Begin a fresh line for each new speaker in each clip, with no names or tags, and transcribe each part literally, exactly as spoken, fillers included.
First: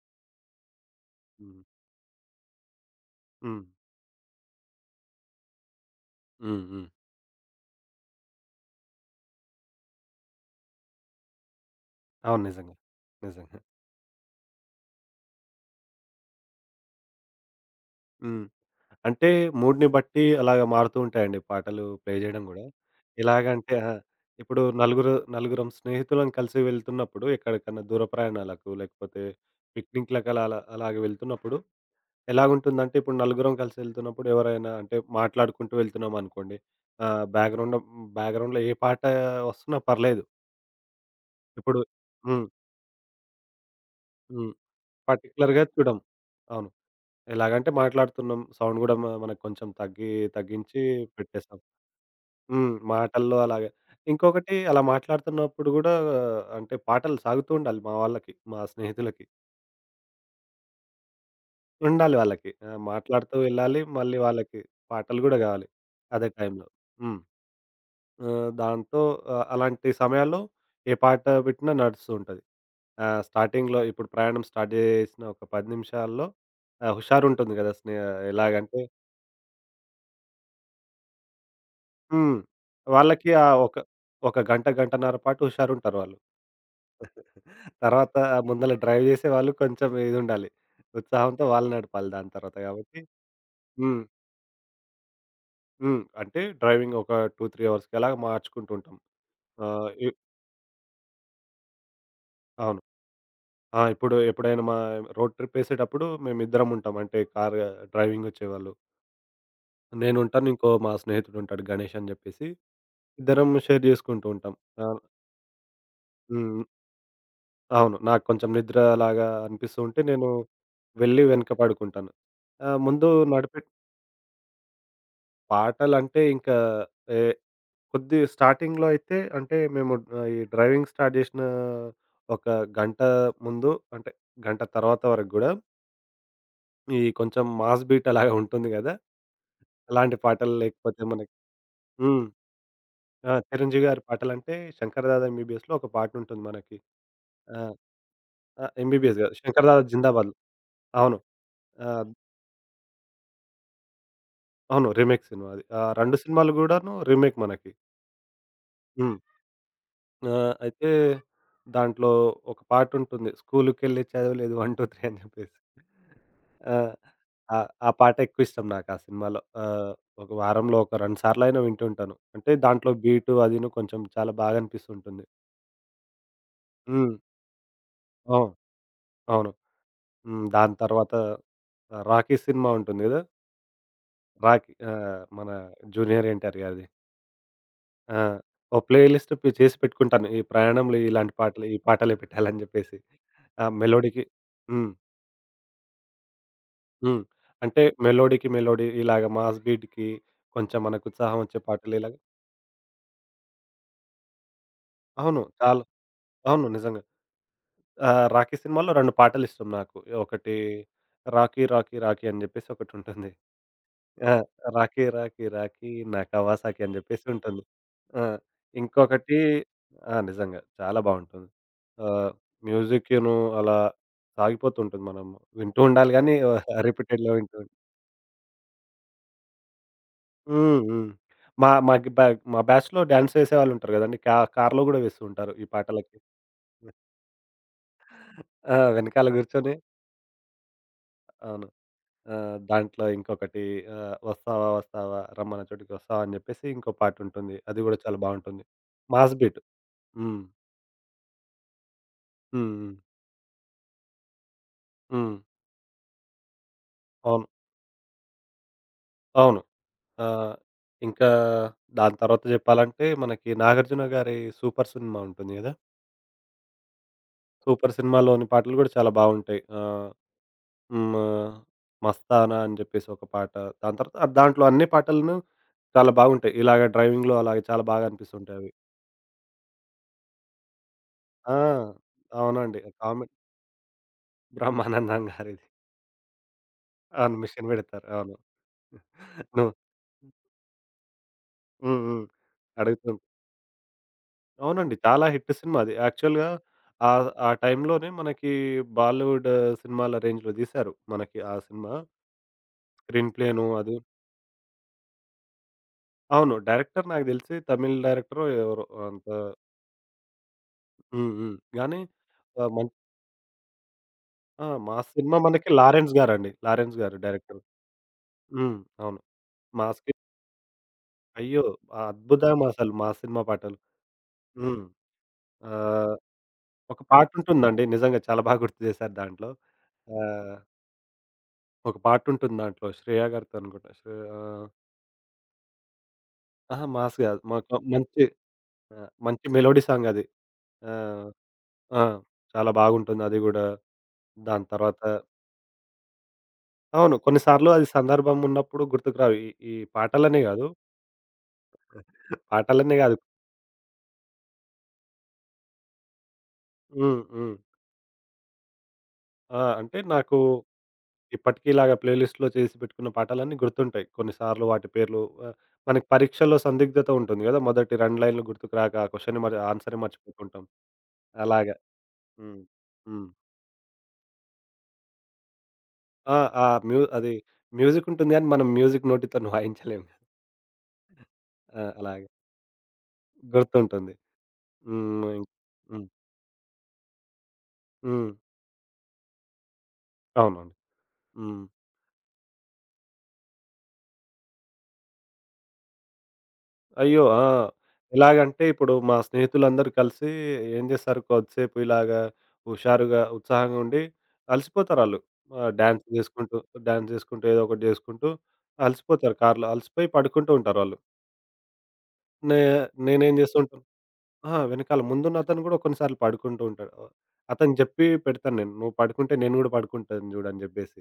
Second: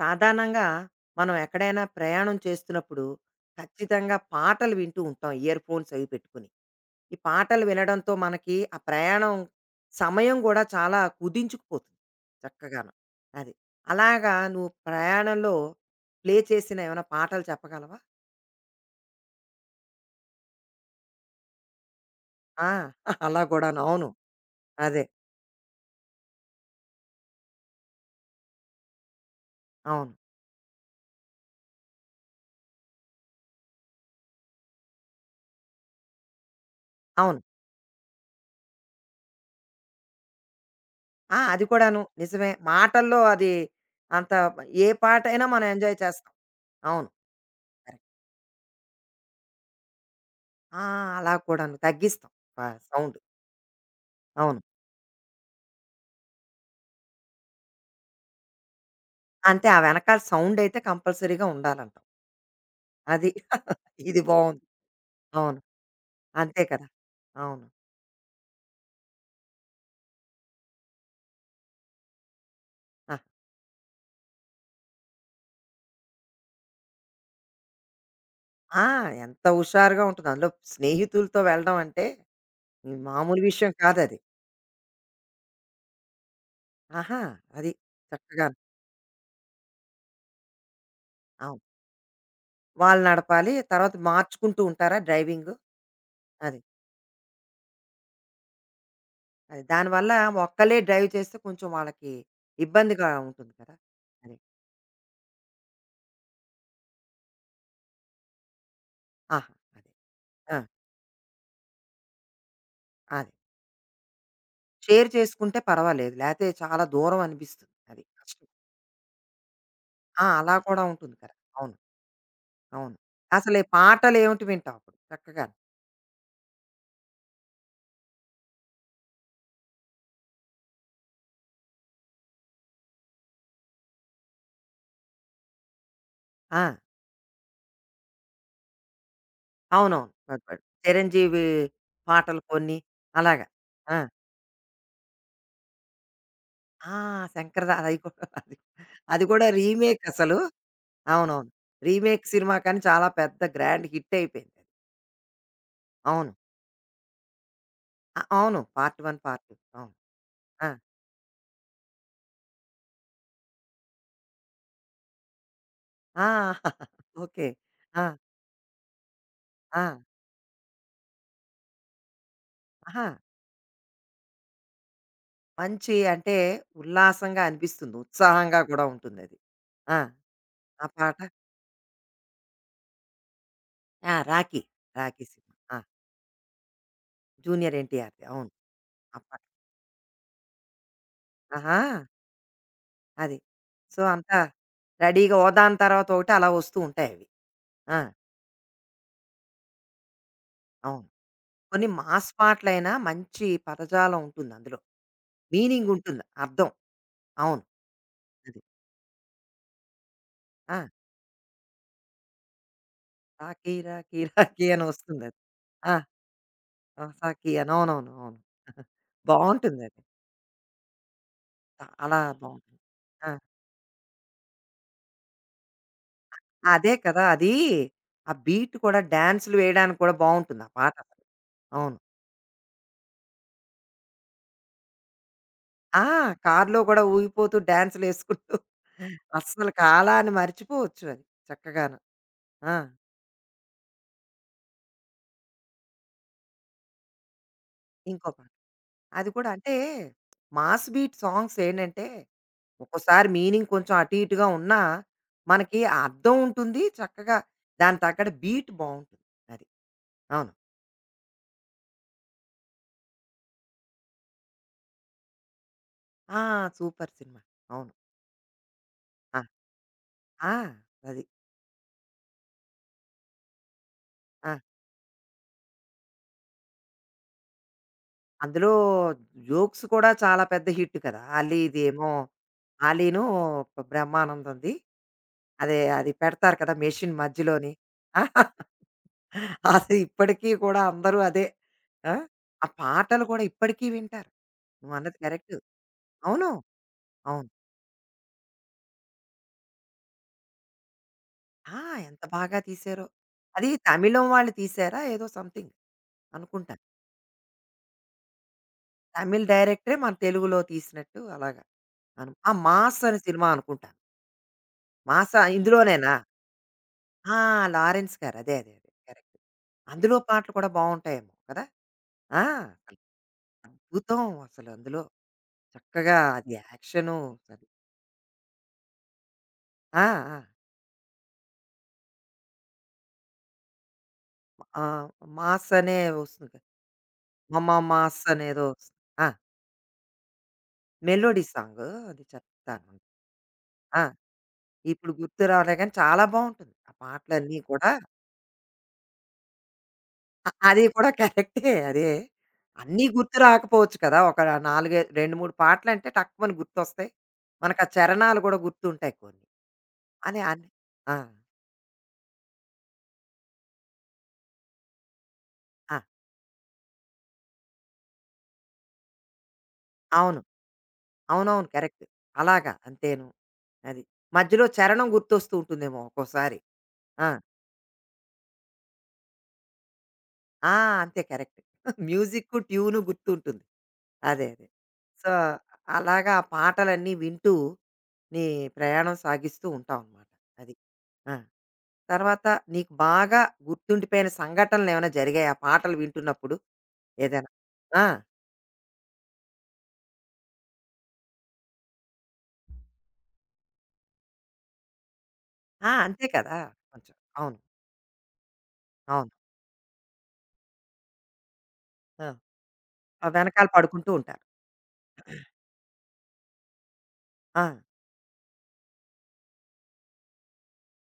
సాధారణంగా మనం
హ్మ్.
ఎక్కడైనా ప్రయాణం చేస్తున్నప్పుడు
హ్మ్.
ఖచ్చితంగా పాటలు వింటూ ఉంటాం, ఇయర్ ఫోన్స్ అవి పెట్టుకుని.
హ్మ్. హ్మ్.
ఈ పాటలు వినడంతో మనకి ఆ ప్రయాణం సమయం కూడా చాలా కుదించుకుపోతుంది
అవును. నిజంగా.
చక్కగాను. అది,
నిజంగా.
అలాగా నువ్వు ప్రయాణంలో ప్లే చేసిన ఏమైనా పాటలు చెప్పగలవా?
హ్మ్. అంటే మూడ్‌ని బట్టి అలాగా మారుతూ ఉంటాయండి పాటలు ప్లే జేయడం గూడా.
ఆ, అలా
ఎలాగంటే
కూడాను
ఆ!
అవును.
ఇప్పుడు
అదే.
నలుగురు నలుగురం స్నేహితులం కలిసి వెళ్తున్నప్పుడు ఎక్కడికన్నా దూర ప్రయాణాలకు లేకపోతే
అవును.
పిక్నిక్‌లకలా అలా అలాగే వెళ్తున్నప్పుడు ఎలాగుంటుందంటే ఇప్పుడు నలుగురం కలిసి వెళ్తున్నప్పుడు ఎవరైనా అంటే మాట్లాడుకుంటూ వెళ్తున్నామనుకోండి. ఆహ్,
అవును.
బ్యాక్‌గ్రౌండ్ బ్యాక్‌గ్రౌండ్‌లో ఏ పాట వస్తున్నా పర్లేదు.
ఆ, అది
ఇప్పుడు
కూడాను
హ్మ్.
నిజమే మాటల్లో. అది అంత
హ్మ్.
ఏ పాట అయినా
పర్టిక్యులర్‌గా
మనం ఎంజాయ్
చూడం.
చేస్తాం.
అవును.
అవును.
ఎలాగంటే మాట్లాడుతున్నాం. సౌండ్ గూడా మ మనకు కొంచెం తగ్గి తగ్గించి
ఆ! అలా
పెట్టేసాం.
కూడాను తగ్గిస్తాం. ఆ!
హ్మ్.
సౌండ్.
మాటల్లో అలాగే. ఇంకొకటి
అవును.
అలా మాట్లాడుతున్నప్పుడు గూడా అంటే పాటలు సాగుతూ ఉండాలి మా వాళ్ళకి, మా స్నేహితులకి.
అంతే, ఆ వెనకాల సౌండ్ అయితే కంపల్సరీగా ఉండాలంటావు.
ఉండాలి వాళ్ళకి. ఆ!
అది.
మాట్లాడుతూ వెళ్ళాలి. మళ్ళీ
ఇది
వాళ్ళకి
బావుంది.
పాటలు గూడా
అవును.
గావాలి అదే
అంతే
టైంలో.
కదా!
హ్మ్.
అవును.
ఆహ్, దాంతో ఆహ్, అలాంటి సమయాల్లో ఏ పాట పెట్టినా నడుస్తూ ఉంటది.
ఆ!
ఆహ్, స్టార్టింగ్‌లో ఇప్పుడు ప్రయాణం స్టార్ట్ జేసిన ఒక పది నిమిషాల్లో ఆహ్, హుషారుంటుంది గదా! స్నే ఎలాగంటే
ఆ! ఎంత హుషారుగా ఉంటుంది, అందులో స్నేహితులతో వెళ్ళడం అంటే.
హ్మ్.
ఈ
వాళ్ళకి
మామూలు
ఆహ్,
విషయం
ఒక
కాదది.
ఒక గంట, గంటన్నర పాటు హుషారుంటారు వాళ్ళు.
ఆహా! అది.
తర్వాత
చక్కగా.
ముందల డ్రైవ్ జేసేవాళ్ళు కొంచెం ఇదుండాలి. ఉత్సాహంతో
అవును.
వాళ్ళు నడపాలి దాని తర్వాత గాబట్టి
వాళ్ళు నడపాలి. తర్వాత
హ్మ్.
మార్చుకుంటూ ఉంటారా డ్రైవింగు?
హ్మ్. అంటే
అది.
డ్రైవింగ్ ఒక రెండు, మూడు అవర్స్‌కి అలాగ మార్చుకుంటూ ఉంటాం.
అది.
ఆహ్, ఇ
దానివల్ల ఒక్కళ్ళే డ్రైవ్ చేస్తే కొంచెం వాళ్ళకి
అవును.
ఇబ్బందిగా ఉంటుంది కదా!
ఆ! ఇప్పుడు
అది.
ఎప్పుడైనా మా రోడ్ ట్రిప్ ఏసేటప్పుడు మేమిద్దరం ఉంటాం. అంటే కార్ డ్రైవింగొచ్చేవాళ్ళు.
ఆహా! అది.
నేనుంటాను.
ఆ!
ఇంకో మా స్నేహితుడుంటాడు గణేష్ అని జెప్పేసి.
అది.
ఇద్దరం షేర్ జేసుకుంటూ ఉంటాం. ఆ!
షేర్ చేసుకుంటే పర్వాలేదు. లేతే
హ్మ్.
చాలా దూరం అనిపిస్తుంది.
అవును.
అది.
నాకు
కష్టం.
కొంచెం నిద్ర లాగా అనిపిస్తూ ఉంటే
ఆ!
నేను
అలా కూడా ఉంటుంది
వెళ్ళి
కదా!
వెనక
అవును.
పడుకుంటాను. ఆహ్,
అవును.
ముందు
అసలు
నడిపే
ఈ పాటలేమిటి వింటావు అప్పుడు చక్కగా?
పాటలంటే ఇంకా ఏ కొద్ది స్టార్టింగ్‌లో అయితే అంటే మేము ఆహ్, ఈ డ్రైవింగ్ స్టార్ట్ జేసిన ఒక గంట ముందు అంటే గంట తర్వాత వరకు గూడా
ఆ!
ఈ కొంచెం మాస్ బీట్ అలాగా ఉంటుంది గదా!
అవునవును.
అలాంటి
ప-
పాటలు
ప-
లేకపోతే మనకి
చిరంజీవి
హ్మ్.
పాటలు కొన్ని
ఆ!
అలాగా.
చిరంజీవి
ఆ!
గారి పాటలంటే 'శంకర్ దాదా ఎంబీబీఎస్‌లో' ఒక పాటుంటుంది మనకి.
ఆ!
ఆ!
శంకరదా అది కూడా అది.
ఆ! ఎంబీబీఎస్
అది
గాదు
కూడా
'శంకర్ దాదా
రీమేక్
జిందాబాద్‌లో'
అసలు.
అవును.
అవునవును.
ఆ!
రీమేక్ సినిమా కానీ చాలా పెద్ద గ్రాండ్ హిట్ అయిపోయింది. అది.
అవును. రీమేక్ సినిమా అది. ఆ రెండు
అవును.
సినిమాలు గూడాను రీమేక్ మనకి.
అ అవును. పార్ట్
హ్మ్.
One, part two. అవును.
ఆ!
ఆ!
అయితే దాంట్లో ఒక పాటుంటుంది. స్కూలుకెళ్ళి చదవలేదు ఒకటి, రెండు, మూడు అని జెప్పేసి.
ఆ!
ఆ!
ఓకే.
ఆ! ఆ
ఆ!
పాట ఎక్కువ ఇష్టం నాకు ఆ సినిమాలో.
ఆ!
ఆహ్, ఒక వారంలో ఒక రెండు సార్లయినా వింటుంటాను. అంటే దాంట్లో
ఆహా!
బీటు అదిను కొంచెం చాలా బాగా అనిపిస్తుంటుంది.
మంచి అంటే
హ్మ్.
ఉల్లాసంగా అనిపిస్తుంది.
అవును.
ఉత్సాహంగా కూడా ఉంటుందది.
అవును.
ఆ!
హ్మ్. దాని
ఆ
తర్వాత
పాట.
'రాఖీ' సినిమా ఉంటుంది గదా!
ఆ! 'రాఖీ',
'రాఖీ' ఆహ్,
'రాఖీ'
మన
సినిమా. ఆ!
జూనియర్ ఎన్‌టిఆర్ గారిది.
జూనియర్
ఆ!
ఎన్టీఆర్‌ది. అవును.
ఓ
ఆ
ప్లేలిస్ట్
పాట.
పి చేసి పెట్టుకుంటాను. ఈ ప్రయాణంలో ఇలాంటి పాటలు, ఈ
ఆహా!
పాటలే పెట్టాలని జెప్పేసి.
అది.
ఆ
సో,
మెలోడీకి
అంతా
హ్మ్.
రెడీగా ఓ దాని తర్వాత ఒకటి అలా వస్తూ
హ్మ్.
ఉంటాయవి.
అంటే
ఆ!
మెలోడీకి మెలోడీ ఇలాగ మాస్ బీట్‌కి కొంచెం
అవును.
మనకు ఉత్సాహం వచ్చే
కొన్ని
పాటలు ఇలాగ
మాస్ పాటలైనా మంచి పదజాలం ఉంటుంది అందులో.
అవును. చాలా
మీనింగ్ ఉంటుంది.
అవును.
అర్థం.
నిజంగా.
అవును.
ఆహ్, 'రాఖీ'
అది.
సినిమాలో రెండు పాటలిష్టం నాకు. ఒకటి
ఆ!
'రాఖీ రాఖీ రాఖీ' అని జెప్పేసి ఒకటుంటుంది.
'రాఖీ రాఖీ
ఆ!
రాఖీ' అని
'రాఖీ
వస్తుందది.
రాఖీ రాఖీ
ఆ!
నా కవాసాకి' అని
ఆ!
జెప్పేసి
'సాఖీ'
ఉంటుంది.
అని. అవునవును.
ఆ!
అవును.
ఇంకొకటి
బావుంటుందది.
ఆ! నిజంగా చాలా బావుంటుంది.
చాలా
ఆహ్,
బావుంటుంది. ఆ!
మ్యూజిక్కును అలా సాగిపోతుంటుంది. మనం వింటూ ఉండాలి గానీ
అదే కదా!
రిపీటెడ్‌లో
అది,
వింటూ ఉం
ఆ బీట్ కూడా డాన్సులు వేయడానికి కూడా బావుంటుంది ఆ
హ్మ్.
పాట.
హ్మ్.
అసలు.
మా
అవును.
మాకి బ మా బ్యాచ్‌లో డాన్స్ చేసేవాళ్ళుంటారు గదండీ! కా కార్‌లో గూడా వేస్తూ ఉంటారు ఈ
ఆ!
పాటలకి.
కార్‌లో కూడా ఊగిపోతూ డాన్సులేసుకుంటూ
ఆ! వెనకాల
అస్సలు
గూర్చొని
కాలాన్ని మర్చిపోవచ్చు అది
అవును.
చక్కగాను.
ఆహ్,
ఆ!
దాంట్లో ఇంకొకటి ఆహ్, 'వస్తావా వస్తావా రమ్మన్న చోటికి వస్తావా' అని చెప్పేసి ఇంకో పాటుంటుంది. అది గూడా చాలా
ఇంకో పాట.
బావుంటుంది.
అది
మాస్
కూడా
బీట్.
అంటే
హ్మ్.
మాస్ బీట్ సాంగ్స్ ఏంటంటే
హ్మ్. హ్మ్.
ఒక్కోసారి మీనింగ్ కొంచెం అటు ఇటుగా ఉన్నా
హ్మ్.
మనకి ఆ అర్థం ఉంటుంది. చక్కగా
అవును.
దానికి తగ్గట్టు బీట్ బావుంటుంది.
అవును.
అది. అవును.
ఆహ్, ఇంకా దాని తర్వాత జెప్పాలంటే మనకి 'నాగార్జున' గారి 'సూపర్' సినిమా ఉంటుంది గదా!
ఆ! Super cinema. అవును.
'సూపర్' సినిమాలోని పాటలు గూడా చాలా
ఆ!
బావుంటాయి. ఆహ్,
ఆ!
హ్మ్.
అది.
ఆహ్, 'మస్తానా' అని జెప్పేసి ఒక పాట. దాని తర్వాత ఆ
ఆ!
దాంట్లో అన్ని పాటలను చాలా బాగుంటాయి. ఇలాగ డ్రైవింగ్‌లో అలాగే చాలా బాగా అనిపిస్తుంటాయి
అందులో
అవి.
జోక్స్ కూడా చాలా పెద్ద హిట్ కదా!
ఆ!
'అలీదేమో',
అవునండి.
'అలీను',
కామెడీ
బ్రహ్మానందంది.
బ్రహ్మానందం గారిది.
అదే, అది పెడతారు కదా! మెషిన్
అవును. మిషన్
మధ్యలోని.
బెడతారు. అవును. నువ్వు
అది ఇప్పటికీ కూడా అందరూ అదే.
హ్మ్.
ఆ!
హ్మ్.
ఆ
అడుగుతూ
పాటలు కూడా ఇప్పటికీ వింటారు.
అవునండి.
నువ్వన్నది
చాలా హిట్
కరెక్ట్.
సినిమా అది. యాక్చువల్‌గా
అవును.
ఆహ్, ఆ
అవును.
టైంలోనే మనకి బాలీవుడ్ సినిమాల రేంజ్‌లో తీశారు. మనకి ఆ
ఆ!
సినిమా
ఎంత బాగా తీశారో.
స్క్రీన్ ప్లేను
అది
అది
తమిళం వాళ్ళు తీశారా ఏదో సంథింగ్
అవును.
అనుకుంటా.
డైరెక్టర్ నాకు తెలిసి తమిళ్ డైరెక్టరో ఎవరో అంత
తమిళ్ డైరెక్టరే మన తెలుగులో తీసినట్టు
హ్మ్. హ్మ్.
అలాగా.
గానీ
అను ఆ
ఆహ్, మం
'మాస్' అనే సినిమా అనుకుంటాను.
ఆ! మాస్ సినిమా
'మాసా'
మనకి లారెన్స్
ఇందులోనేనా?
గారండి. లారెన్స్ గారు
ఆ!
డైరెక్టర్.
'లారెన్స్' గారు. అదే. అదే.
హ్మ్.
అదే.
అవును.
కరెక్ట్.
మాస్‌కి
అందులో పాటలు కూడా బావుంటాయేమో
అయ్యో!
కదా! ఆ!
అద్భుతం అసలు
అసలు
మాస్ సినిమా పాటలు.
అద్భుతం అసలు
హ్మ్.
అందులో.
ఆహ్
చక్కగా అది
ఒక
యాక్షను. అది.
పాటుంటుందండి. నిజంగా చాలా బాగా గుర్తు చేశారు దాంట్లో.
ఆ! ఆ!
ఆహ్, ఒక పాటుంటుంది దాంట్లో. శ్రేయ గారితో అనుకుంటా. శ్రే ఆహ్,
ఆహ్, 'మాస్' అనే వస్తుంది.
అహా! మాస్ గాదు.
'మమ
మాకు మంచి
మాస్' అనేదో వస్తుంది.
ఆహ్,
ఆ!
మంచి మెలోడీ సాంగ్ అది. ఆహ్,
మెలోడీ సాంగు
ఆ!
అది
చాలా
చెప్తాను.
బాగుంటుంది అది గూడా.
ఆ!
దాని తర్వాత
ఇప్పుడు గుర్తు రాలే గానీ చాలా బావుంటుంది. ఆ
అవును. కొన్ని
పాటలన్నీ
సార్లు అది
కూడా.
సందర్భం ఉన్నప్పుడు గుర్తుకురావు. ఈ ఈ పాటలనే
అ
గాదు.
అది కూడా కరెక్టే. అదే.
పాటలనే
అన్నీ
గాదు.
గుర్తు రాకపోవచ్చు కదా! ఒక నాలుగే రెండు, మూడు పాటలంటే టక్కుమని గుర్తొస్తాయి.
హ్మ్. హ్మ్.
మనకా చరణాలు గూడా గుర్తుంటాయి కొన్ని.
ఆ! అంటే నాకు
అని అన్ ఆ!
ఇప్పటికి ఇలాగ ప్లే లిస్ట్‌లో చేసి పెట్టుకున్న పాటలన్నీ గుర్తుంటాయి. కొన్నిసార్లు వాటి పేర్లు ఆహ్,
ఆ!
మనకి పరీక్షలో సందిగ్ధత ఉంటుంది గదా! మొదటి రెండు లైన్‌లు గుర్తుకు రాక ఆ క్వెషన్‌ని మరి ఆన్సరే
అవును.
మర్చిపోతుంటాం.
అవునవును.
అలాగా.
కరెక్ట్.
హ్మ్.
అలాగా అంతేను.
హ్మ్.
అది. మధ్యలో చరణం గుర్తొస్తూ ఉంటుందేమో
ఆ!
ఒక్కోసారి.
ఆ మ్యూ
ఆ!
అది మ్యూజిక్ ఉంటుంది గానీ, మనం మ్యూజిక్ నోటితోని వాయించలేము.
ఆ! అంతే. కరెక్ట్.
ఆ! అలాగే
మ్యూజిక్కు, ట్యూను గుర్తుంటుంది.
గుర్తుంటుంది.
అదే. అదే.
హ్మ్.
సో,
ఇం హ్మ్.
అలాగా ఆ పాటలన్నీ వింటూ
హ్మ్.
నీ ప్రయాణం సాగిస్తూ ఉంటావు అనమాట.
అవునండి.
అది. ఆ!
హ్మ్.
తర్వాత నీకు బాగా గుర్తుండిపోయిన సంఘటనలేమైనా జరిగాయా? పాటలు వింటున్నప్పుడు
అయ్యో! ఆ!
ఏదైనా? ఆ!
ఎలాగంటే ఇప్పుడు మా స్నేహితులందరూ కలిసి ఏం చేస్తారు కొద్దిసేపు ఇలాగా హుషారుగా, ఉత్సాహంగా ఉండి అలసిపోతారాళ్ళు. ఆహ్,
ఆ!
డాన్స్
అంతే కదా!
చేసుకుంటూ, డాన్స్
కొంచెం.
చేసుకుంటూ
అవును.
ఏదో ఒకటి చేసుకుంటూ
అవును.
అలసిపోతారు కార్‌లో. అలసిపోయి పడుకుంటూ ఉంటారు వాళ్ళు.
ఆ!
నే
ఆహ్,
నేనేం చేస్తూ
వెనకాల
ఉంటాను
పడుకుంటూ ఉంటారు.
అహా! వెనకాల ముందున్న అతను కూడా కొన్నిసార్లు పడుకుంటూ ఉంటాడు.
ఆ!
అతనికి చెప్పి పెడతాను నేను. "నువ్వు పడుకుంటే నేను కూడా పడుకుంటాను చూడు" అని చెప్పేసి.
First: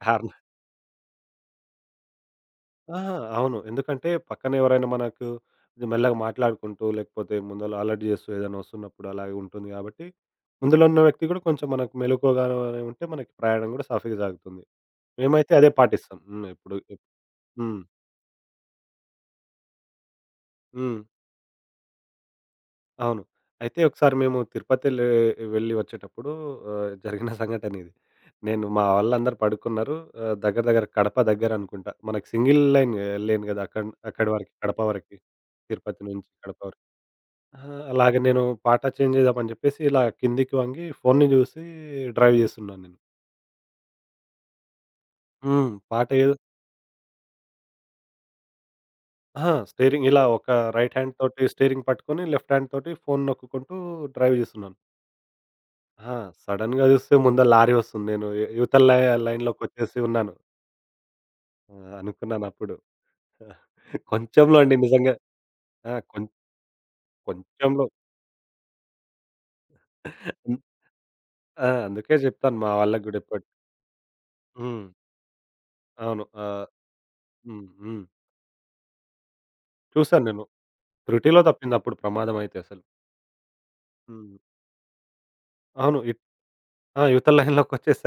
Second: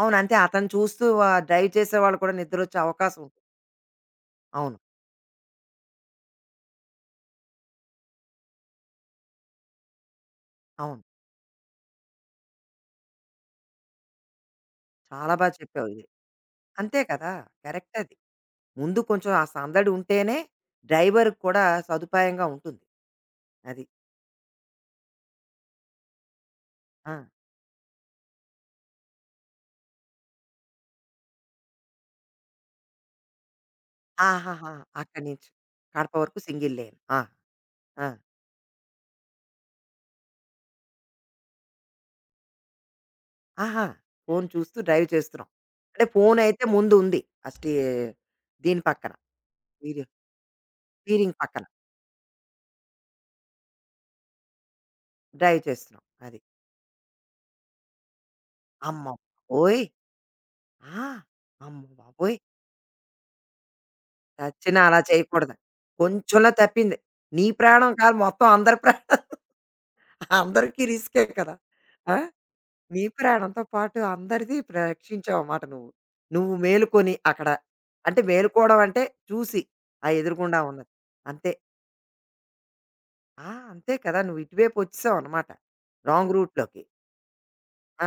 అవును. అంతే,
కారణం
అతను చూస్తూ ఆహ్, డ్రైవ్ చేసేవాళ్ళు కూడా నిద్రొచ్చే
ఆహా!
అవకాశం ఉంటుంది.
అవును. ఎందుకంటే పక్కన
అవును.
ఎవరైనా మనకు మెల్లగా మాట్లాడుకుంటూ, లేకపోతే ముందల అలర్ట్ చేస్తూ ఏదైనా వస్తున్నప్పుడు అలాగే ఉంటుంది కాబట్టి, ముందులో ఉన్న
అవును.
వ్యక్తి కూడా కొంచెం మనకు మెలకువగానే ఉంటే మనకి ప్రయాణం కూడా సాఫీగా సాగుతుంది.
చాలా బా
మేమైతే అదే
చెప్పావు ఇది.
పాటిస్తాం. హ్మ్. ఎప్పుడు
అంతే కదా!
హ్మ్.
కరెక్ట్ అది. ముందు కొంచెం ఆ సందడి ఉంటేనే
హ్మ్.
డ్రైవర్‌కి కూడా సదుపాయంగా ఉంటుంది.
అవును. అయితే
అది.
ఒకసారి మేము తిరుపతెళ్ళే వెళ్ళి వచ్చేటప్పుడు ఆహ్,
ఆ!
జరిగిన సంఘటన ఇది. నేను మా వాళ్ళందరూ పడుకున్నారు. ఆహ్, దగ్గర దగ్గర కడప దగ్గర అనుకుంటా. మనకి సింగిల్ లైన్ ఎళ్ళలేను కదా! అక్కడ్ అక్కడి వరకి
ఆహాహా!
కడప వరకి.
అక్కడి నుంచి.
తిరుపతి
కడప
నుంచి
వరకు
కడప
సింగిల్
వరకు.
లేన్. ఆ!
ఆహా!
ఆ!
అలాగ నేను పాట చేంజ్ చేద్దామని చెప్పేసి ఇలా కిందికి వంగి ఫోన్‌ని చూసి డ్రైవ్ చేస్తున్నాను నేను.
ఆహా! ఫోను చూస్తూ డ్రైవ్ చేస్తున్నాం.
హ్మ్.
అంటే
పాట ఏదో
ఫోనయితే ముందు ఉంది. ఆ స్టీ దీని పక్కన.
అహా!
స్టీరి
స్టీరింగ్ ఇలా ఒక రైట్ హ్యాండ్
స్టీరింగ్
తోటి
పక్కన
స్టీరింగ్ పట్టుకొని, లెఫ్ట్ హ్యాండ్ తోటి ఫోన్ నొక్కుకుంటూ డ్రైవ్ చేస్తున్నాను.
డ్రైవ్ చేస్తున్నాం.
ఆ!
అది.
సడెన్‌గా చూస్తే ముందర లారీ వస్తుంది. నేను ఇ ఇవతల లై
అమ్మబాబోయ్!
లైన్‌లోకొచ్చేసి ఉన్నాను.
ఆ!
ఆ!
అమ్మ బాబోయ్!
అనుకున్నానప్పుడు. కొంచెంలో అండి
చచ్చినా అలా
నిజంగా.
చేయకూడదు.
ఆ! కొం
కొంచెంలో తప్పింది. నీ
కొంచెంలో.
ప్రాణం కాదు, మొత్తం అందరి ప్రాణం,
హ్మ్.
అందరికీ రిస్కే కదా!
ఆ!
ఆ!
అందుకే చెప్తాను మా
నీ
వాళ్ళకి గూడా ఎప్పటికి
ప్రాణంతో పాటు అందరిది ప్ర
హ్మ్.
రక్షించావమాట నువ్వు.
అవును.
నువ్వు
ఆహ్,
మేలుకొని అక్కడ.
హ్మ్. హ్మ్.
అంటే మేలుకోవడం అంటే చూసి, ఆ
చూసాను నేను.
ఎదురుగుండా ఉన్నది.
త్రుటిలో
అంతే.
తప్పిందప్పుడు ప్రమాదమైతే అసలు.
ఆ! అంతే కదా!
హ్మ్.
నువ్వు ఇటువైపు వచ్చేసావనమాట.
అవును. ఇట్
రాంగ్ రూట్‌లోకి.
ఆ! ఇవతల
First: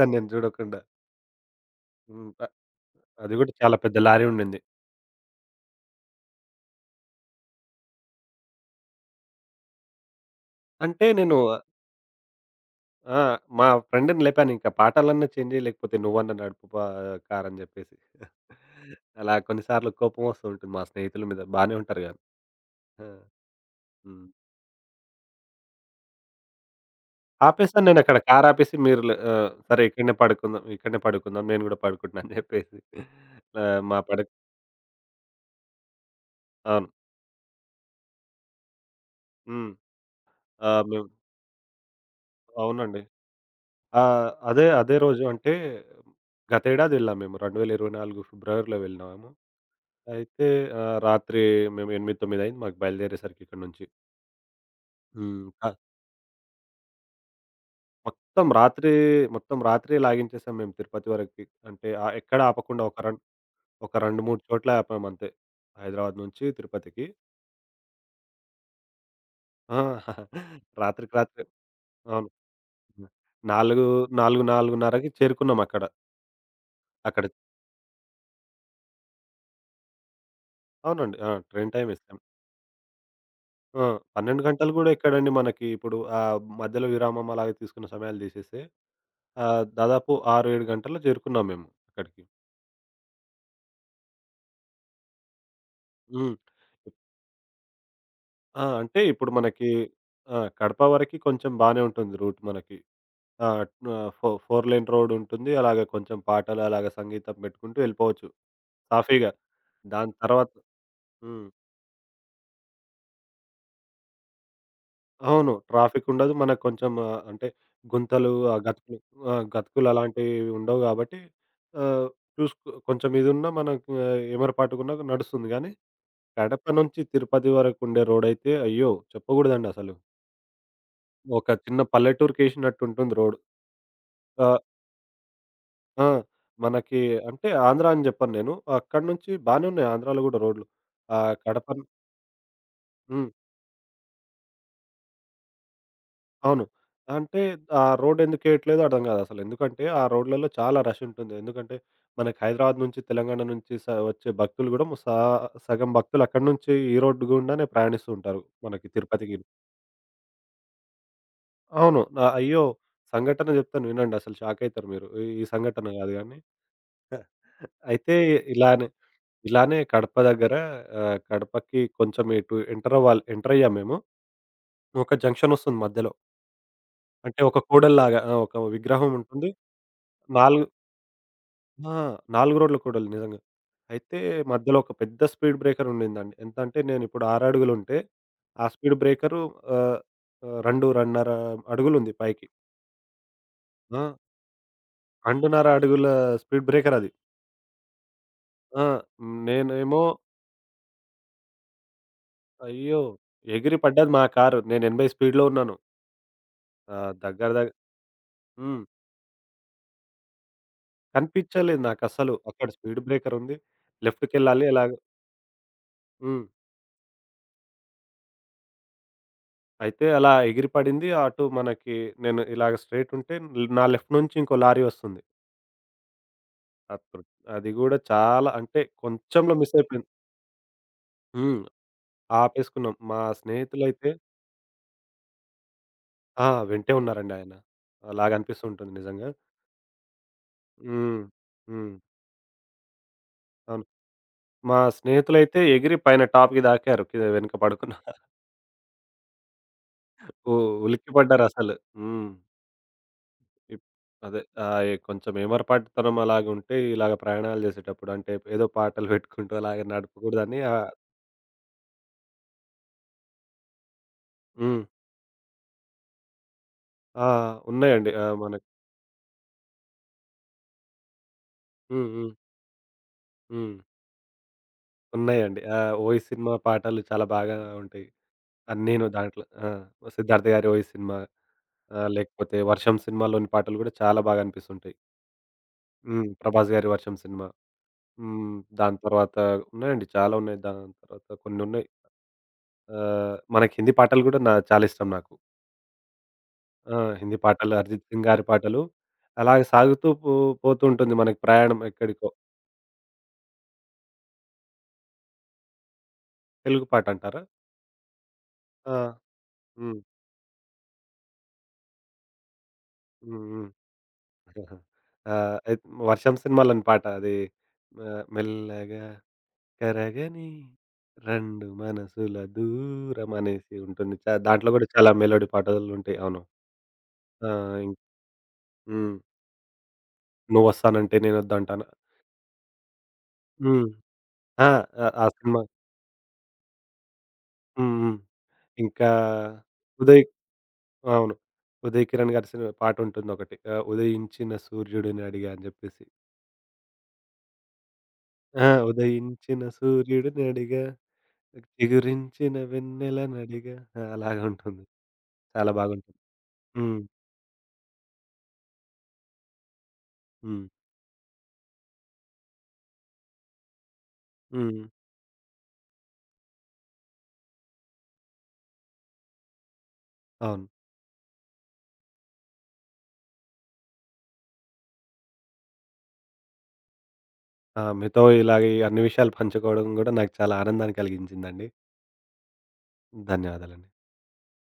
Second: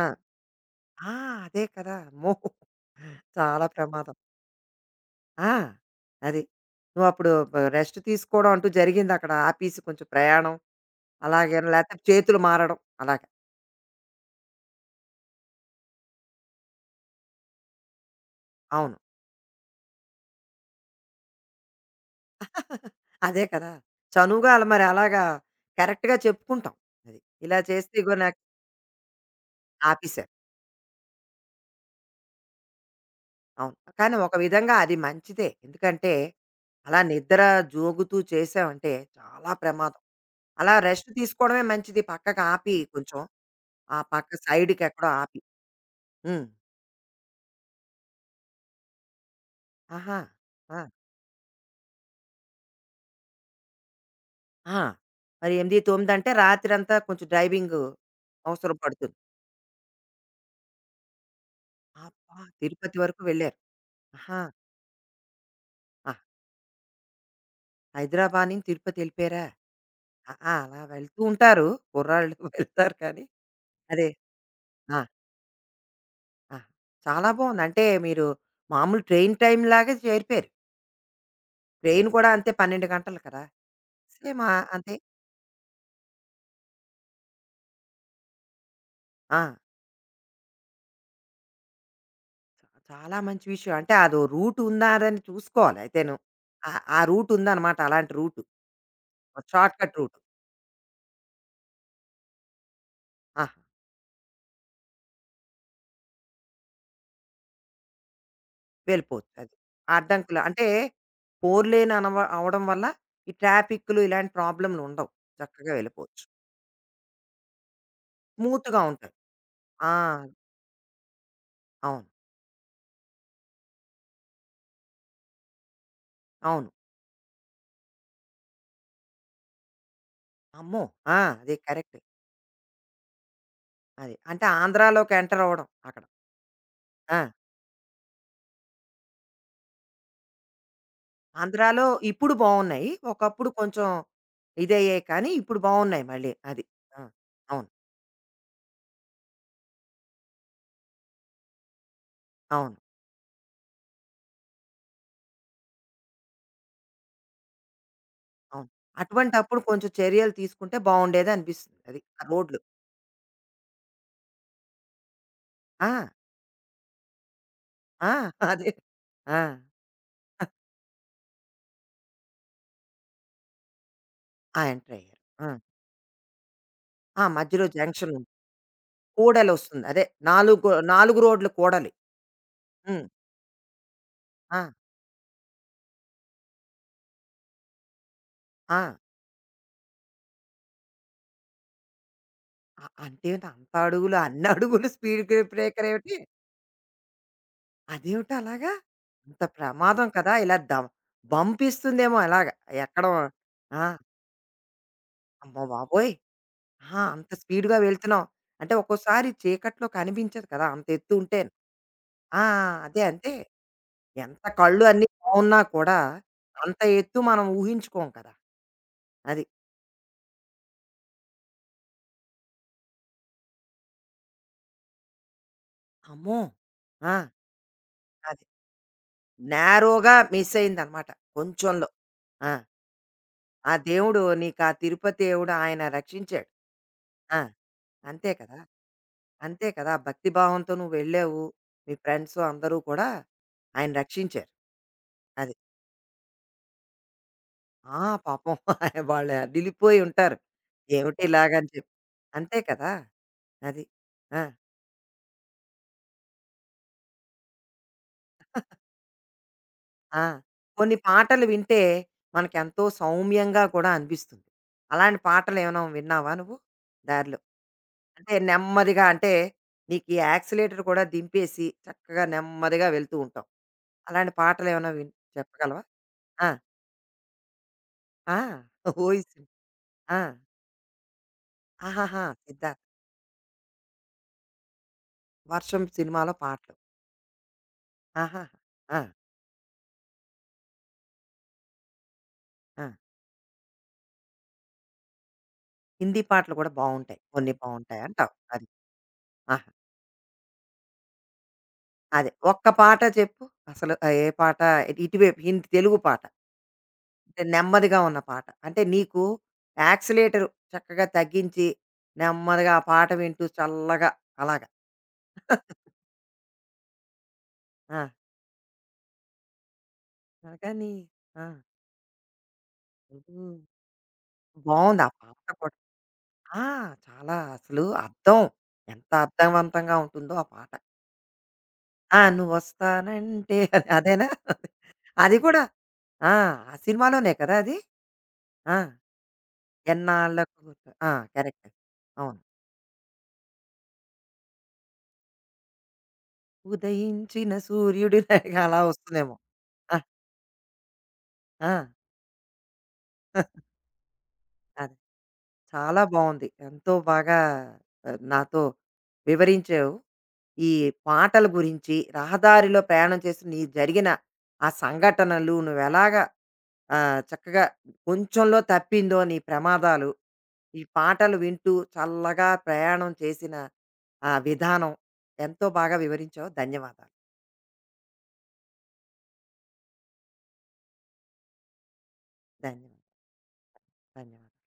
ఆ!
నేను చూడకుండా.
ఆ! అదే కదా!
హ్మ్.
అమ్మో!
అ అది కూడా
చాలా
చాలా పెద్ద
ప్రమాదం.
లారీ ఉండింది.
ఆ! అది. నువ్వప్పుడు బ రెస్ట్ తీసుకోవడం అంటూ జరిగిందక్కడ. ఆపేసి కొంచెం ప్రయాణం
అంటే నేను
అలాగేనా, లేతే చేతులు మారడం
ఆ!
అలాగా.
మా ఫ్రెండ్‌ని లేపానింకా పాఠాలన్నా చేంజ్ చెయి లేకపోతే నువ్వన్నా నడుపు పా కార్ అని చెప్పేసి.
అవును.
అలా కొన్ని సార్లు కోపమొస్తూ ఉంటుంది మా స్నేహితుల మీద. బానే ఉంటారు గానీ. ఆ!
అదే కదా!
హ్మ్.
చనువుగా అలా మరి అలాగా కరెక్ట్‌గా చెప్పుకుంటాం. అది. ఇలా
ఆపేసాను
చేస్తే ఇగో
నేనక్కడ
నాకు
కార్ ఆపేసి మీరు లే ఆహ్, సరే ఇక్కడనే
ఆపేశారు.
పడుకుందాం, ఇక్కడనే పడుకుందాం. నేను కూడా పడుకుంటున్నా అని చెప్పేసి.
అవును.
ఆహ్, మా
కానీ
పడక
ఒక విధంగా అది మంచిదే. ఎందుకంటే,
అవును.
అలా నిద్ర జోగుతూ చేసామంటే చాలా
హ్మ్.
ప్రమాదం.
ఆ!
అలా
మేము
రెస్ట్ తీసుకోవడమే మంచిది. పక్కకి ఆపి
అవునండి.
కొంచెం ఆ
ఆ!
పక్క
అదే, అదే
సైడ్‌కెక్కడో
రోజు
ఆపి.
అంటే
హ్మ్.
గతేడాది వెళ్ళాం మేము. రెండు వేల ఇరవై నాలుగు ఫిబ్రవరిలో వెళ్ళినాము.
ఆహా!
అయితే
ఆ!
ఆహ్, రాత్రి మేము ఎనిమిది, తొమ్మిది అయింది మాకు బయలుదేరేసరికి ఇక్కడి నుంచి.
ఆ!
హ్మ్.
మరి ఎనిమిది,
ఆహ్,
తొమ్మిది అంటే రాత్రంతా కొంచెం డ్రైవింగు
మొత్తం
అవసరం
రాత్రి
పడుతుంది.
మొత్తం రాత్రే లాగించేసాం మేము తిరుపతి వరకి. అంటే ఆహ్,
అబ్బా!
ఎక్కడ ఆపకుండా
తిరుపతి
ఒక రన్
వరకు వెళ్లారు.
ఒక రెండు, మూడు
ఆహా!
చోట్ల ఆపాం అంతే.
ఆ!
హైదరాబాద్ నుంచి తిరుపతికి.
హైదరాబాద్ నుంచి తిరుపతి ఎళ్ళిపోయారా?
ఆ!
ఆ! ఆ! అలా
రాత్రికి
వెళ్తూ
రాత్రే.
ఉంటారు.
అవును.
కుర్రాళ్ళు వెళ్తారు
హ్మ్.
కానీ,
4,
అదే.
4,
ఆ!
4:30కి చేరుకున్నాం అక్కడ.
ఆ!
అక్కడ
చాలా బావుంది. అంటే మీరు మామూలు ట్రైన్ టైమ్ లాగే చేరిపోయారు.
అవునండి. ఆ! ట్రైన్ టైమే.
ట్రైన్ కూడా అంతే పన్నెండు గంటలు కదా!
ఆ! పన్నెండు
సేమ్ ఆహ్,
గంటలు గూడా
అంతే.
ఎక్కడండి మనకి. ఇప్పుడు ఆహ్, మధ్యలో విరామం అలాగే తీసుకున్న సమయాలు తీసేస్తే
ఆ!
ఆహ్, దాదాపు ఆరు, ఏడు గంటల్లో చేరుకున్నాం మేము అక్కడికి.
చా- చాలా మంచి విషయం. అంటే అదో రూట్ ఉన్నారని చూసుకోవాలి అయితేను.
హ్మ్.
ఆ ఆ రూట్ ఉందన్నమాట. అలాంటి రూట్.
ఆ! అంటే ఇప్పుడు మనకి
షార్ట్‌కట్ రూట్.
ఆ! కడప వరకి కొంచెం బానే ఉంటుంది రూట్ మనకి. ఆ!
ఆహా!
ఆహ్, ఫో ఫోర్ లేన్ రోడ్ ఉంటుంది. అలాగే కొంచెం పాటలు అలాగే సంగీతం పెట్టుకుంటూ వెళ్ళిపోవచ్చు
వెళ్ళిపోవచ్చు
సాఫీగా.
అది. ఆ
దాని
అడ్డంకులు
తర్వాత
అంటే
హ్మ్.
ఫోర్ లేన్ అనవ అవ్వడం వల్ల ఈ ట్రాఫిక్‌లు ఇలాంటి ప్రాబ్లమ్‌లు ఉండవు.
అవును.
చక్కగా వెళ్ళిపోవచ్చు.
ట్రాఫికుండదు. మనకు కొంచెం ఆహ్, అంటే గుంతలు, ఆ
స్మూత్‌గా
గతుకులు
ఉంటది.
ఆ! గతుకులు
ఆ!
అలాంటివి ఉండవు గాబట్టి
అవును.
ఆహ్, చూసుకో కొంచెం ఇదున్నా మనకు ఎమరపాటుగున్నా నడుస్తుంది గానీ, కడప
అవును.
నుంచి తిరుపతి వరకుండే రోడయితే అయ్యో! చెప్పగూడదండసలు.
అమ్మో! ఆ! అది
ఒక చిన్న
కరెక్ట్.
పల్లెటూరికేసినట్టుంటుంది రోడ్.
అది. అంటే
ఆహ్,
ఆంధ్రాలోకి ఎంటర్ అవ్వడం అక్కడ.
ఆ! మనకి
ఆ!
అంటే ఆంధ్ర అని జెప్పను నేను. అక్కడి నుంచి బానే ఉన్నాయి ఆంధ్రాలో గూడా రోడ్లు. ఆ కడప
ఆంధ్రాలో ఇప్పుడు బావున్నాయి.
హ్మ్.
ఒకప్పుడు కొంచెం ఇదయ్యాయి కానీ, ఇప్పుడు బావున్నాయి మళ్ళీ. అది.
అవును.
ఆ!
అంటే
అవును.
ఆ రోడెందుకేయట్లేదో అర్థం గాదసలు. ఎందుకంటే, ఆ రోడ్లలో చాలా రష్ ఉంటుంది. ఎందుకంటే, మనకి
అవును.
హైదరాబాద్ నుంచి, తెలంగాణ నుంచి స వచ్చే భక్తులు గూడా సా సగం భక్తులు అక్కడి నుంచి ఈ రోడ్డు గుండానే ప్రయాణిస్తూ ఉంటారు.
అవును.
మనకి తిరుపతికి.
అటువంటప్పుడు కొంచెం చర్యలు తీసుకుంటే బావుండేదనిపిస్తుంది. అది.
అవును.
ఆ
నా
రోడ్లు.
అయ్యో! సంఘటన జెప్తాను వినండి అసలు షాకయితారు మీరు. ఈ ఈ సంఘటన
ఆ!
గాదు గానీ.
ఆ!
అయితే
అదే.
ఇలానే,
ఆ!
ఇలానే కడప దగ్గర ఆహ్, కడపకి కొంచెం ఇటు ఎంటరవ్వాలి ఎంటరయ్యాము మేము.
ఆ! ఎంటర్
ఒక
అయ్యారు. ఆ!
జంక్షనొస్తుంది మధ్యలో.
ఆ!
అంటే ఒక
మధ్యలో జంక్షన్
కూడలిలాగా
ఉంది.
ఆ! ఒక విగ్రహం ఉంటుంది.
కూడలొస్తుంది. అదే.
నాలుగు
నాలుగు, నాలుగు రోడ్లు కూడలి.
ఆ! నాలుగు రోడ్ల
హ్మ్.
కూడలి నిజంగా. అయితే
ఆ!
మధ్యలో ఒక పెద్ద స్పీడ్ బ్రేకర్ ఉండిందండి. ఎంత అంటే నేనిప్పుడు ఆరు అడుగులుంటే, ఆ
ఆ!
స్పీడ్ బ్రేకరు ఆహ్, ఆహ్, రెండు, రెండున్నర అడుగులుంది పైకి.
అ అంటే ఏంటి అంత
ఆ!
అడుగులు, అన్ని అడుగులు స్పీడ్
రెండున్నర
బ్రేకర్
అడుగుల
ఏమిటి?
స్పీడ్ బ్రేకర్ అది.
అదేవిట అలాగా?
ఆ!
అంత
నేనేమో
ప్రమాదం కదా! ఇలా దం బంపిస్తుందేమో అలాగ
అయ్యో!
ఎక్కడం.
ఎగిరి
ఆ!
పడ్డది మా కారు. నేను ఎనభై స్పీడ్‌లో
అమ్మ
ఉన్నాను.
బాబోయ్! ఆహా!
ఆహ్,
అంత
దగ్గర దగ్
స్పీడ్‌గా వెళ్తున్నాం. అంటే
హ్మ్.
ఒక్కోసారి చీకట్లో కనిపించదు కదా! అంత ఎత్తు ఉంటేను.
కనిపించలేదు నాకస్సలు.
ఆ!
అక్కడ స్పీడ్
అదే అంతే.
బ్రేకర్ ఉంది.
ఎంత
లెఫ్ట్‌కెళ్ళాలి
కళ్ళు
ఎలాగో
అన్నీ బావున్నా కూడా
హ్మ్.
అంత ఎత్తు మనం ఊహించుకోం కదా! అది.
అయితే అలా ఎగిరి పడింది. అటు మనకి నేను ఇలాగ స్ట్రెయిట్ ఉంటే నా లెఫ్ట్ నుంచి ఇంకో లారీ వస్తుంది.
అమ్మో! ఆ!
అప్పుడు అది గూడా
అది.
చాలా అంటే కొంచెంలో మిస్ అయిపోయింది.
నేరోగా మిస్ అయిందనమాట
హ్మ్.
కొంచెంలో. ఆ!
ఆపేసుకున్నాం. మా
ఆ
స్నేహితులైతే
దేవుడు, నీకు ఆ తిరుపతి దేవుడు ఆయన రక్షించాడు.
ఆ! వెంటే ఉన్నారండి
ఆ!
ఆయన.
అంతే కదా!
అలాగనిపిస్తూ ఉంటుంది నిజంగా.
అంతే కదా! భక్తి భావంతో నువ్వు
హ్మ్.
వెళ్ళావు. మీ
హ్మ్.
ఫ్రెండ్స్ అందరూ కూడా
అవును.
ఆయన రక్షించారు.
మా
అది.
స్నేహితులైతే ఎగిరి పైన టాప్‌కి దాకారు. కింద వెనక
ఆ!
పడుకున్నారు.
పాపం వాళ్ళు అదిలిపోయి ఉంటారు.
ఉ
ఏమిటి ఇలాగని
ఉలిక్కిపడ్డారసలు.
చెప్పి.
హ్మ్.
అంతే కదా!
ఇప్
అది.
అదే.
ఆ!
ఆహ్, ఎ కొంచెం ఏమరపాటుతనం అలాగుంటే, ఇలాగ ప్రయాణాలు జేసేటప్పుడు అంటే, ఏదో పాటలు పెట్టుకుంటూ అలాగ
ఆ!
నడపకూడదని ఆహ్,
కొన్ని పాటలు వింటే మనకెంతో సౌమ్యంగా కూడా అనిపిస్తుంది.
హ్మ్.
అలాంటి పాటలు ఏమైనా విన్నావా నువ్వు
ఆ!
దారిలో?
ఉన్నాయండి. ఆ!
అంటే
మనకు
నెమ్మదిగా అంటే నీకు ఈ యాక్సిలేటర్ కూడా దింపేసి
హ్మ్.
చక్కగా
హ్మ్.
నెమ్మదిగా వెళ్తూ ఉంటాం.
హ్మ్.
అలాంటి పాటలేమైనా విన్
ఉన్నాయండి.
చెప్పగలవా?
ఆహ్, 'ఓయ్'
ఆ!
సినిమా పాటలు చాలా బాగా ఉంటాయి.
ఆ!
అన్నీను
ఓయ్ సి
దాంట్లో. ఆ!
ఆ!
'సిద్ధార్థ గారి 'ఓయ్' సినిమా ఆహ్,
ఆహాహా!
లేకపోతే
'సిద్ధార్థ్'.
'వర్షం' సినిమాలోని పాటలు గూడా చాలా బాగా అనిపిస్తుంటాయి.
'వర్షం'
హ్మ్.
సినిమాలో
'ప్రభాస్'
పాటలు.
గారి 'వర్షం' సినిమా.
ఆహాహా!
హ్మ్. దాని
ఆ!
తర్వాత ఉన్నాయండి. చాలా ఉన్నాయి. దాని తర్వాత కొన్నున్నాయి.
ఆ!
ఆహ్, మనకి హిందీ పాటలు గూడా నా చాలా ఇష్టం నాకు.
హిందీ పాటలు కూడా
ఆ!
బావుంటాయి.
హిందీ
కొన్ని
పాటలు,
బావుంటాయి
'అరిజిత్ సింగ్'
అంటావు.
గారి
అది.
పాటలు.
ఆ!
అలాగే సాగుతూ పో పోతూ ఉంటుంది మనకి ప్రయాణం ఎక్కడికో.
అదే. ఒక్క పాట చెప్పు. అసలు ఆహ్, ఏ పాట ఇటువైపు హింద్ తెలుగు పాట.
తెలుగు పాటంటారా?
అంటే నెమ్మదిగా ఉన్న పాట. అంటే
ఆ!
నీకు
హ్మ్.
యాక్సిలేటర్ చక్కగా తగ్గించి, నెమ్మదిగా ఆ పాట వింటూ
హ్మ్. హ్మ్.
చల్లగా అలాగా.
ఆ! అయి 'వర్షం' సినిమాలోని పాట అది
ఆ!
ఆహ్, మెల్లగా కరగని
కానీ ఆ!
రెండు మనసుల దూరం
హ్మ్.
అనేసి ఉంటుంది. చ దాంట్లో గూడా
బావుంది. ఆ
చాలా మెలోడీ
పాట కూడా.
పాటలుంటాయి. అవును.
ఆ! చాలా
ఆ!
అసలు
ఇం
అర్థం. ఎంత
హ్మ్.
అర్థవంతంగా ఉంటుందో ఆ పాట.
'నువ్వొస్తానంటే నేనొద్దంటానా.'
ఆ! నువ్వొస్తానంటే
హ్మ్.
అదేనా?
ఆ! ఆ! ఆ
అది
సినిమా.
కూడా. ఆ! ఆ సినిమాలోనే కదా అది?
హ్మ్. హ్మ్.
ఆ!
ఇంకా 'ఉదయ్'
ఎన్నాళ్ళకు గుర్తు- ఆ!
అవును.
కరెక్ట్.
'ఉదయ్ కిరణ్'
అవును.
గారి సినిమా పాటుంటుందొకటి. ఆహ్, 'ఉదయించిన సూర్యుడిని అడిగా' అని జెప్పేసి.
ఉదయించిన సూర్యుడి లాగా
ఆ!
అలా వస్తుందేమో.
ఉదయించిన
ఆ!
సూర్యుడినడిగా,
ఆ!
చిగురించిన వెన్నెలనడిగా ఆ! అలాగే ఉంటుంది.
అదే.
చాలా
చాలా
బాగుంటుంది.
బావుంది. ఎంతో
హ్మ్.
బాగా ఆహ్, నాతో వివరించావు.
హ్మ్.
ఈ పాటల గురించి, రహదారిలో ప్రయాణం చేసి నీ జరిగిన ఆ
హ్మ్.
సంఘటనలు నువ్వెలాగా ఆహ్, చక్కగా కొంచెంలో తప్పిందో నీ ప్రమాదాలు,
అవును.
ఈ పాటలు వింటూ చల్లగా ప్రయాణం చేసిన ఆ విధానం ఎంతో బాగా వివరించావు. ధన్యవాదాలు.
ఆ! మీతో ఇలాగ ఈ అన్ని విషయాలు పంచుకోవడం గూడా నాకు చాలా ఆనందాన్ని కలిగించిందండి.
ధన్యవాదాలు.
ధన్యవాదాలండి.
ధన్యవాదాలు.